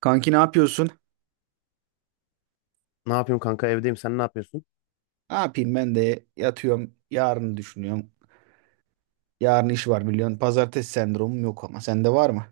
Kanki ne yapıyorsun? Ne yapıyorum kanka, evdeyim, sen ne yapıyorsun? Ne yapayım ben de yatıyorum. Yarını düşünüyorum. Yarın iş var biliyorsun. Pazartesi sendromum yok ama sende var mı?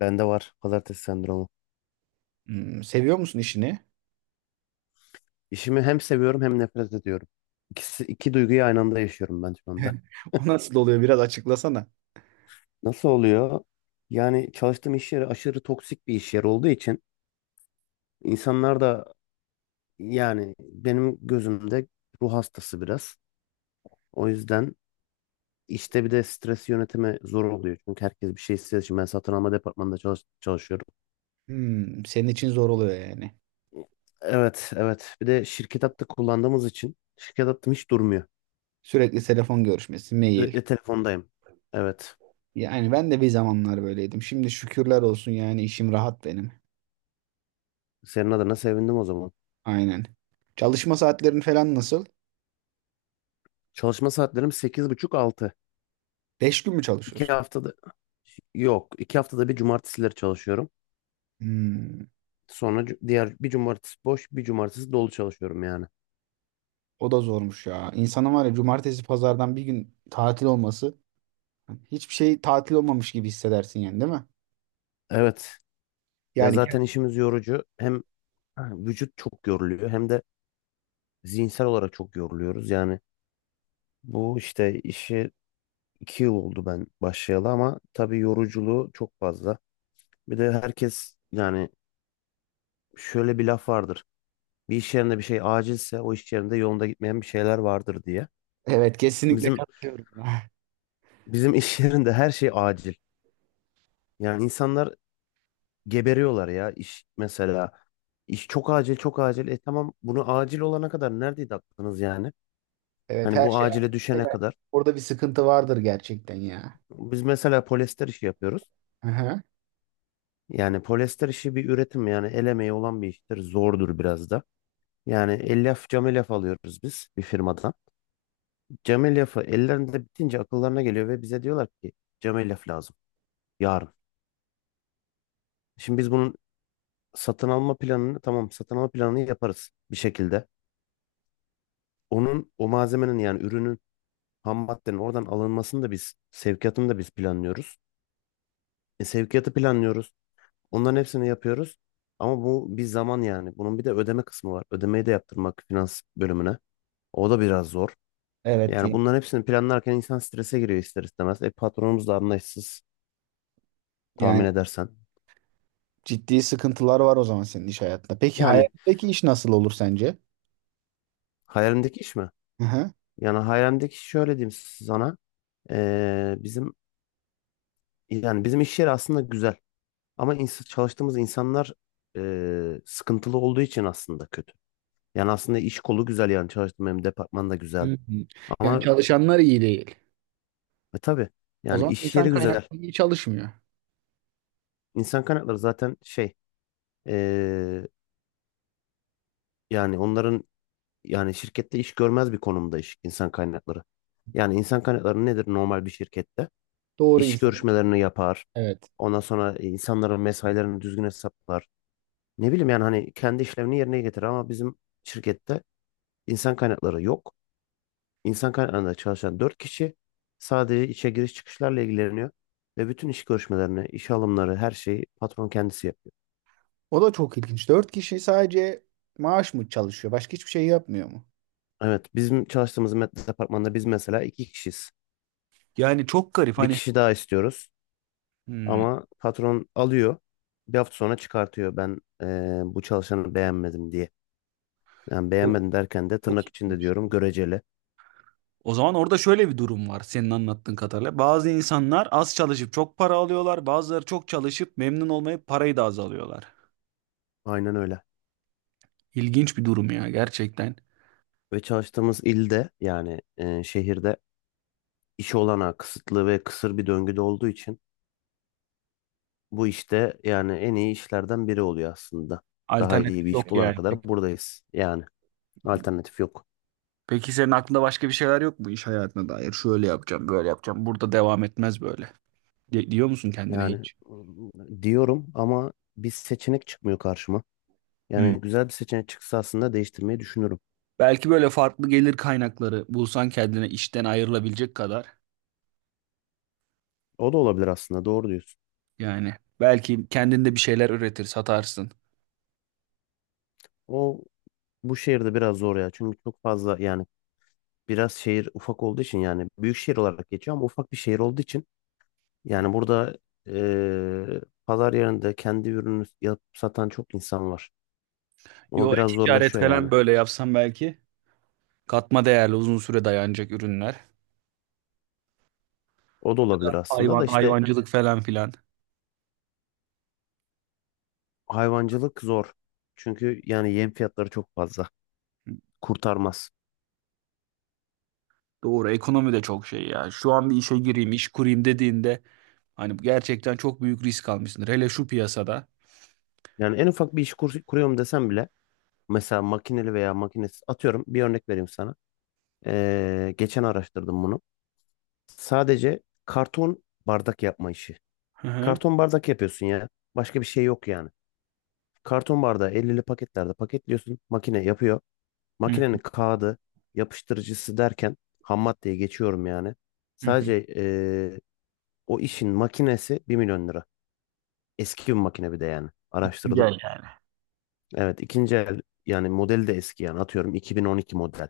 Bende var pazartesi sendromu. Hmm, seviyor musun işini? İşimi hem seviyorum hem nefret ediyorum. İkisi, iki duyguyu aynı anda yaşıyorum ben şu anda. O nasıl oluyor biraz açıklasana. Nasıl oluyor? Yani çalıştığım iş yeri aşırı toksik bir iş yeri olduğu için insanlar da yani benim gözümde ruh hastası biraz. O yüzden işte bir de stres yönetimi zor oluyor. Çünkü herkes bir şey istediği için ben satın alma departmanında çalışıyorum. Hmm, senin için zor oluyor yani. Evet, evet, bir de şirket hattı kullandığımız için şirket hattım hiç durmuyor. Sürekli telefon görüşmesi, mail. Sürekli telefondayım. Evet. Yani ben de bir zamanlar böyleydim. Şimdi şükürler olsun yani işim rahat benim. Senin adına sevindim o zaman. Aynen. Çalışma saatlerin falan nasıl? Çalışma saatlerim sekiz buçuk altı. Beş gün mü İki çalışıyorsun? haftada yok. İki haftada bir cumartesileri çalışıyorum. Hmm, Sonra diğer bir cumartesi boş, bir cumartesi dolu çalışıyorum yani. o da zormuş ya. İnsanın var ya cumartesi pazardan bir gün tatil olması. Hiçbir şey tatil olmamış gibi hissedersin yani değil mi? Evet. Ya Yani evet, zaten işimiz yorucu. Hem vücut çok yoruluyor hem de zihinsel olarak çok yoruluyoruz. Yani bu işte işi 2 yıl oldu ben başlayalı ama tabii yoruculuğu çok fazla. Bir de herkes yani şöyle bir laf vardır. Bir iş yerinde bir şey acilse o iş yerinde yolunda gitmeyen bir şeyler vardır diye. evet, kesinlikle Bizim katılıyorum. bizim iş yerinde her şey acil. Yani insanlar geberiyorlar ya iş mesela. İş çok acil çok acil. E tamam, bunu acil olana kadar neredeydi aklınız yani? Evet, Hani her bu şey acile düşene kadar. orada bir sıkıntı vardır gerçekten ya. Biz mesela polyester işi yapıyoruz. Aha. Yani polyester işi bir üretim, yani el emeği olan bir iştir. Zordur biraz da. Yani cam elyaf alıyoruz biz bir firmadan. Cam elyafı ellerinde bitince akıllarına geliyor ve bize diyorlar ki cam elyaf lazım yarın. Şimdi biz bunun satın alma planını yaparız bir şekilde. Onun o malzemenin, yani ürünün, ham maddenin oradan alınmasını da biz, sevkiyatını da biz planlıyoruz. E, sevkiyatı planlıyoruz. Onların hepsini yapıyoruz. Ama bu bir zaman yani. Bunun bir de ödeme kısmı var. Ödemeyi de yaptırmak finans bölümüne. O da biraz zor. Evet, Yani bunların hepsini planlarken insan strese giriyor ister istemez. E patronumuz da anlayışsız, tahmin yani edersen. ciddi sıkıntılar var o zaman senin iş hayatında. Peki Yani hayalindeki iş nasıl olur sence? hayalimdeki iş mi? Yani hayalimdeki iş şöyle diyeyim sana. Bizim Yani bizim iş yeri aslında güzel ama çalıştığımız insanlar sıkıntılı olduğu için aslında kötü. Yani aslında iş kolu güzel, yani çalıştığım benim departman da Hı güzel hı. Yani ama çalışanlar iyi değil. Tabii O yani zaman iş insan yeri güzel. kaynakları iyi çalışmıyor. İnsan kaynakları zaten şey e, yani onların, yani şirkette iş görmez bir konumda iş insan kaynakları. Yani insan kaynakları nedir normal bir şirkette? Doğru İş insan. görüşmelerini yapar. Evet. Ondan sonra insanların mesailerini düzgün hesaplar. Ne bileyim yani, hani kendi işlevini yerine getirir ama bizim şirkette İnsan kaynakları yok. İnsan kaynaklarında çalışan 4 kişi sadece işe giriş çıkışlarla ilgileniyor. Ve bütün iş görüşmelerini, iş alımları, her şeyi patron kendisi yapıyor. O da çok ilginç. Dört kişi sadece maaş mı çalışıyor? Başka hiçbir şey yapmıyor mu? Evet, bizim çalıştığımız departmanda biz mesela iki kişiyiz. Yani çok garip Bir hani. kişi daha istiyoruz Hmm. ama patron alıyor. Bir hafta sonra çıkartıyor ben, bu çalışanı beğenmedim diye. Yani Çok, beğenmedim derken de çok tırnak içinde iyiymiş. diyorum, göreceli. O zaman orada şöyle bir durum var senin anlattığın kadarıyla. Bazı insanlar az çalışıp çok para alıyorlar. Bazıları çok çalışıp memnun olmayıp parayı da az alıyorlar. Aynen öyle. İlginç bir durum ya gerçekten. Ve çalıştığımız ilde, yani şehirde iş olanağı kısıtlı ve kısır bir döngüde olduğu için bu işte yani en iyi işlerden biri oluyor aslında. Daha iyi bir Alternatif iş yok bulana yani. kadar buradayız. Yani alternatif yok. Peki senin aklında başka bir şeyler yok mu iş hayatına dair? Şöyle yapacağım, böyle yapacağım. Burada devam etmez böyle. Diyor musun kendine Yani hiç? Diyorum ama bir seçenek çıkmıyor karşıma. Hı. Yani güzel bir seçenek çıksa aslında değiştirmeyi düşünürüm. Belki böyle farklı gelir kaynakları bulsan kendine işten ayrılabilecek kadar. O da olabilir aslında, doğru diyorsun. Yani belki kendinde bir şeyler üretir, satarsın. O bu şehirde biraz zor ya. Çünkü çok fazla yani, biraz şehir ufak olduğu için, yani büyük şehir olarak geçiyor ama ufak bir şehir olduğu için yani burada pazar yerinde kendi ürünü yapıp satan çok insan var. Ama Yo, biraz ticaret zorlaşıyor yani. falan böyle yapsan belki katma değerli uzun süre dayanacak ürünler. O da olabilir aslında da Hayvan, işte hayvancılık falan filan. hayvancılık zor. Çünkü yani yem fiyatları çok fazla. Kurtarmaz. Doğru, ekonomi de çok şey ya. Şu an bir işe gireyim, iş kurayım dediğinde hani gerçekten çok büyük risk almışsındır. Hele şu piyasada. Yani en ufak bir iş kuruyorum desem bile mesela makineli veya makinesiz, atıyorum bir örnek vereyim sana. Geçen araştırdım bunu. Sadece karton bardak yapma işi. Hı hı. Karton bardak yapıyorsun ya. Başka bir şey yok yani. Karton bardağı 50'li paketlerde paketliyorsun. Makine yapıyor. Hı Makinenin kağıdı, yapıştırıcısı derken ham maddeye geçiyorum yani. hı hı. Sadece, o işin makinesi 1 milyon lira. Eski bir makine bir de yani. Araştırdım. Güzel yani. Evet, ikinci el, yani modeli de eski, yani atıyorum 2012 model.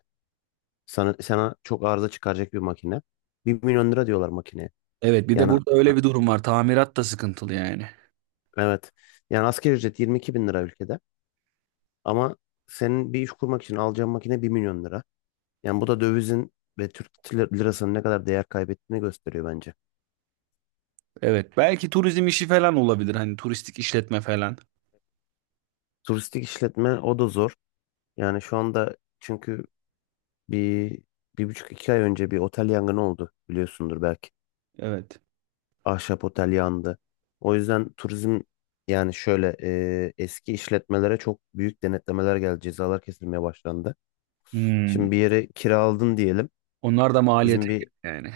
Sana çok arıza çıkaracak bir makine. 1 milyon lira diyorlar makineye. Evet, bir de Yani burada öyle bir durum var. Tamirat da sıkıntılı yani. evet, yani asgari ücret 22 bin lira ülkede. Ama senin bir iş kurmak için alacağın makine 1 milyon lira. Yani bu da dövizin ve Türk lirasının ne kadar değer kaybettiğini gösteriyor bence. Evet, belki turizm işi falan olabilir. Hani turistik işletme falan. Turistik işletme o da zor. Yani şu anda çünkü Bir, bir buçuk iki ay önce bir otel yangını oldu biliyorsundur belki. Evet. Ahşap otel yandı. O yüzden turizm yani şöyle eski işletmelere çok büyük denetlemeler geldi. Cezalar kesilmeye başlandı. Şimdi Hmm. bir yeri kiraladın diyelim. Onlar da maliyete Bizim gir bir yani.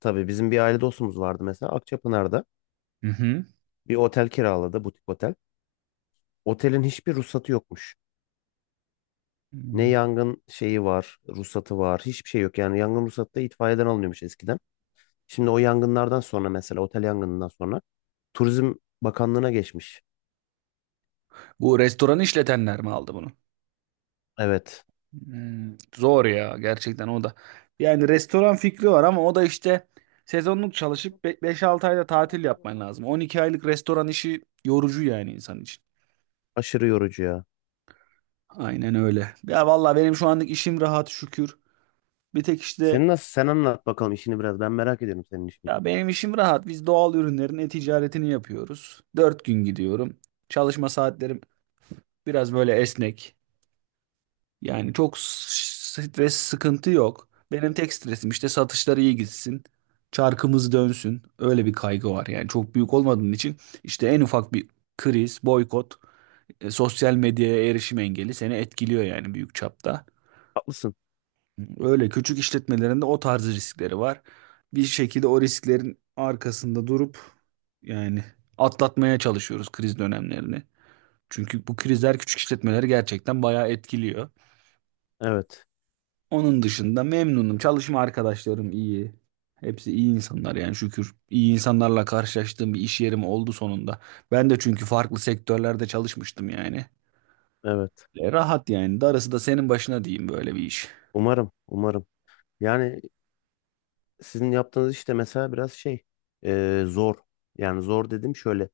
tabii bizim bir aile dostumuz vardı mesela Akçapınar'da. Hı hı. Bir otel kiraladı, butik otel. Otelin hiçbir ruhsatı yokmuş. Ne Hmm. yangın şeyi var, ruhsatı var, hiçbir şey yok. Yani yangın ruhsatı da itfaiyeden alınıyormuş eskiden. Şimdi o yangınlardan sonra, mesela otel yangınından sonra Turizm Bakanlığı'na geçmiş. Bu restoran işletenler mi aldı bunu? Evet. Hmm. Zor ya gerçekten o da. Yani restoran fikri var ama o da işte sezonluk çalışıp 5-6 ayda tatil yapman lazım. 12 aylık restoran işi yorucu yani insan için. Aşırı yorucu ya. Aynen öyle. Ya vallahi benim şu anlık işim rahat şükür. Bir tek işte, Senin nasıl? Sen anlat bakalım işini biraz. Ben merak ediyorum senin işini. ya benim işim rahat. Biz doğal ürünlerin e-ticaretini yapıyoruz. Dört gün gidiyorum. Çalışma saatlerim biraz böyle esnek. Yani çok stres sıkıntı yok. Benim tek stresim işte satışlar iyi gitsin. Çarkımız dönsün. Öyle bir kaygı var. Yani çok büyük olmadığın için işte en ufak bir kriz, boykot, sosyal medyaya erişim engeli seni etkiliyor yani büyük çapta. Haklısın. Öyle küçük işletmelerinde o tarz riskleri var. Bir şekilde o risklerin arkasında durup yani atlatmaya çalışıyoruz kriz dönemlerini. Çünkü bu krizler küçük işletmeleri gerçekten bayağı etkiliyor. Evet. Onun dışında memnunum. Çalışma arkadaşlarım iyi. Hepsi iyi insanlar yani şükür. İyi insanlarla karşılaştığım bir iş yerim oldu sonunda. Ben de çünkü farklı sektörlerde çalışmıştım yani. Evet. Rahat yani. Darısı da senin başına diyeyim böyle bir iş. Umarım. Umarım. Yani sizin yaptığınız işte mesela biraz şey, zor. Yani zor dedim şöyle.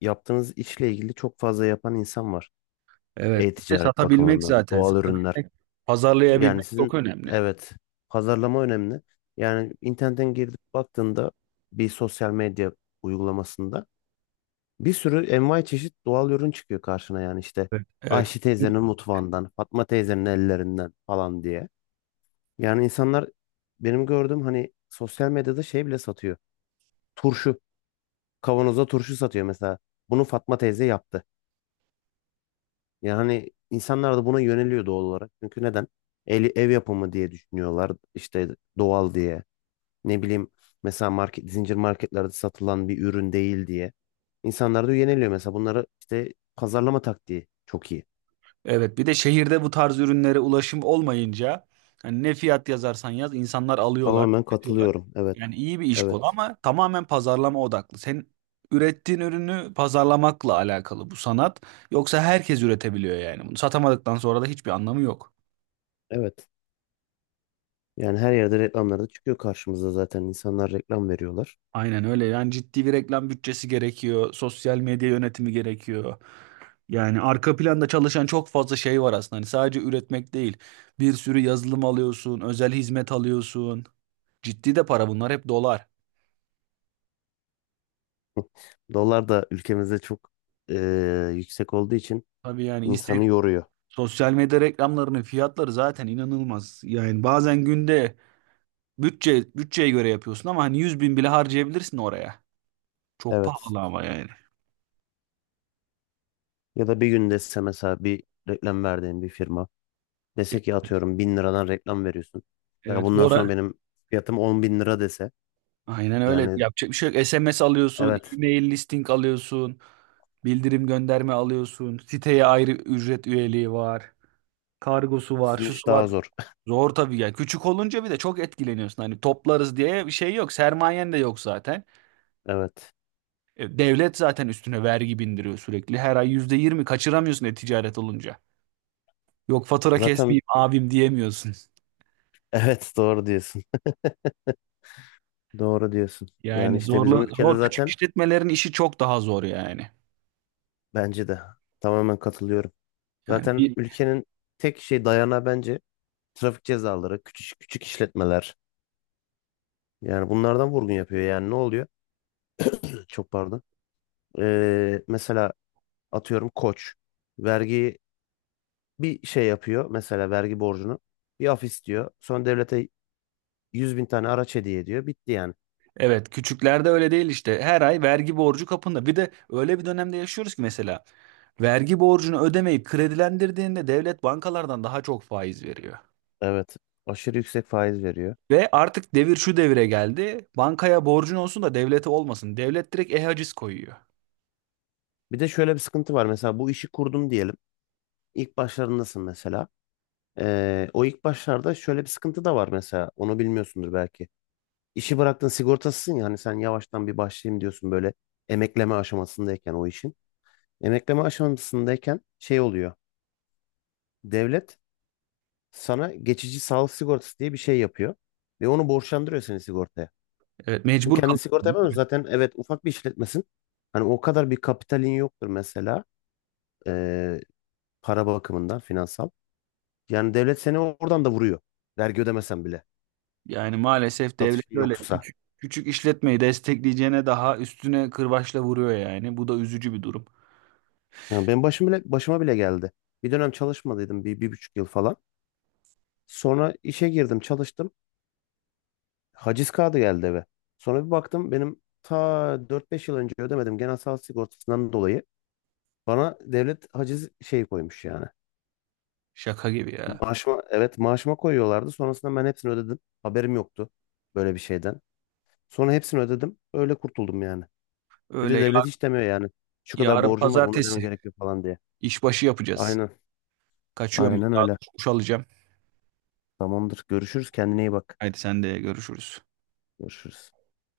Yaptığınız işle ilgili çok fazla yapan insan var. Evet. Bir de E-ticaret satabilmek bakımından. zaten. Doğal ürünler. Satabilmek, Yani pazarlayabilmek çok sizin, önemli. evet, pazarlama önemli. Yani internetten girip baktığında bir sosyal medya uygulamasında bir sürü envai çeşit doğal ürün çıkıyor karşına yani işte Evet. Evet, Ayşe teyzenin mutfağından, Fatma teyzenin ellerinden falan diye. Yani insanlar, benim gördüğüm, hani sosyal medyada şey bile satıyor. Turşu, kavanoza turşu satıyor mesela. Bunu Fatma teyze yaptı. Yani insanlar da buna yöneliyor doğal olarak. Çünkü neden? Ev yapımı diye düşünüyorlar, işte doğal diye. Ne bileyim, mesela zincir marketlerde satılan bir ürün değil diye. İnsanlar da yöneliyor mesela, bunları işte pazarlama taktiği çok iyi. evet, bir de şehirde bu tarz ürünlere ulaşım olmayınca hani ne fiyat yazarsan yaz insanlar alıyorlar, Tamamen tüketiyorlar. katılıyorum. Evet. Yani iyi bir iş Evet. kolu ama tamamen pazarlama odaklı. Sen ürettiğin ürünü pazarlamakla alakalı bu sanat. Yoksa herkes üretebiliyor yani. Bunu satamadıktan sonra da hiçbir anlamı yok. Evet. Yani her yerde reklamlarda çıkıyor karşımıza zaten. İnsanlar reklam veriyorlar. Aynen öyle. Yani ciddi bir reklam bütçesi gerekiyor. Sosyal medya yönetimi gerekiyor. Yani arka planda çalışan çok fazla şey var aslında. Hani sadece üretmek değil. Bir sürü yazılım alıyorsun, özel hizmet alıyorsun. Ciddi de para bunlar hep dolar. Dolar da ülkemizde çok yüksek olduğu için Tabii yani insanı Instagram, yoruyor. sosyal medya reklamlarının fiyatları zaten inanılmaz. Yani bazen günde bütçe bütçeye göre yapıyorsun ama hani 100.000 bile harcayabilirsin oraya. Çok Evet. pahalı ama yani. Ya da bir gün dese mesela bir reklam verdiğin bir firma dese ki atıyorum bin liradan reklam veriyorsun. Ya Evet, bundan sonra sonra benim fiyatım 10.000 lira dese, aynen öyle yani yapacak bir şey yok. SMS alıyorsun, evet, e-mail listing alıyorsun, bildirim gönderme alıyorsun, siteye ayrı ücret üyeliği var, kargosu var, sizin iş şusu var. daha zor. Zor tabii ya. Küçük olunca bir de çok etkileniyorsun. Hani toplarız diye bir şey yok. Sermayen de yok zaten. Evet. Devlet zaten üstüne vergi bindiriyor sürekli. Her ay %20 kaçıramıyorsun e-ticaret olunca. Yok fatura Zaten kesmeyeyim abim diyemiyorsun. evet doğru diyorsun. Doğru diyorsun. Yani Yani işte bizim ülkede zor küçük zaten, işletmelerin işi çok daha zor yani. bence de tamamen katılıyorum. Yani, Zaten ülkenin tek şey dayanağı bence trafik cezaları, küçük küçük işletmeler. Yani bunlardan vurgun yapıyor. Yani ne oluyor? Çok pardon. Mesela atıyorum Koç vergi bir şey yapıyor. Mesela vergi borcunu bir af istiyor. Sonra devlete 100.000 tane araç hediye ediyor. Bitti yani. evet, küçüklerde öyle değil işte. Her ay vergi borcu kapında. Bir de öyle bir dönemde yaşıyoruz ki mesela vergi borcunu ödemeyip kredilendirdiğinde devlet bankalardan daha çok faiz veriyor. Evet. Aşırı yüksek faiz veriyor. Ve artık devir şu devire geldi. Bankaya borcun olsun da devlete olmasın. Devlet direkt e-haciz koyuyor. Bir de şöyle bir sıkıntı var. Mesela bu işi kurdum diyelim. İlk başlarındasın mesela. O ilk başlarda şöyle bir sıkıntı da var mesela. Onu bilmiyorsundur belki. İşi bıraktın sigortasısın ya, hani sen yavaştan bir başlayayım diyorsun böyle, emekleme aşamasındayken o işin. Emekleme aşamasındayken şey oluyor. Devlet sana geçici sağlık sigortası diye bir şey yapıyor. Ve onu borçlandırıyor seni sigortaya. Evet, Çünkü mecbur kendin sigorta kalıyor. yapamıyorsun. Zaten, evet, ufak bir işletmesin. Hani o kadar bir kapitalin yoktur mesela. ee, para bakımından finansal. Yani devlet seni oradan da vuruyor. Vergi ödemesen bile, Yani maalesef devlet satışın öyle yoksa. küçük küçük işletmeyi destekleyeceğine daha üstüne kırbaçla vuruyor yani. Bu da üzücü bir durum. Yani benim başıma bile geldi. Bir dönem çalışmadıydım bir, bir buçuk yıl falan. Sonra işe girdim, çalıştım. Haciz kağıdı geldi eve. Sonra bir baktım, benim ta 4-5 yıl önce ödemedim genel sağlık sigortasından dolayı. Bana devlet haciz şeyi koymuş yani. Şaka gibi ya. Maaşıma, evet, maaşıma koyuyorlardı. Sonrasında ben hepsini ödedim. Haberim yoktu böyle bir şeyden. Sonra hepsini ödedim. Öyle kurtuldum yani. Bir Öyle de ya- devlet hiç demiyor yani. Şu kadar Yarın borcum var bunu ödemen pazartesi gerekiyor falan diye. işbaşı yapacağız. Aynen. Kaçıyorum ben. Aynen Daha öyle. doğrusu duş alacağım. Tamamdır. Görüşürüz. Kendine iyi bak. Haydi sen de görüşürüz. Görüşürüz.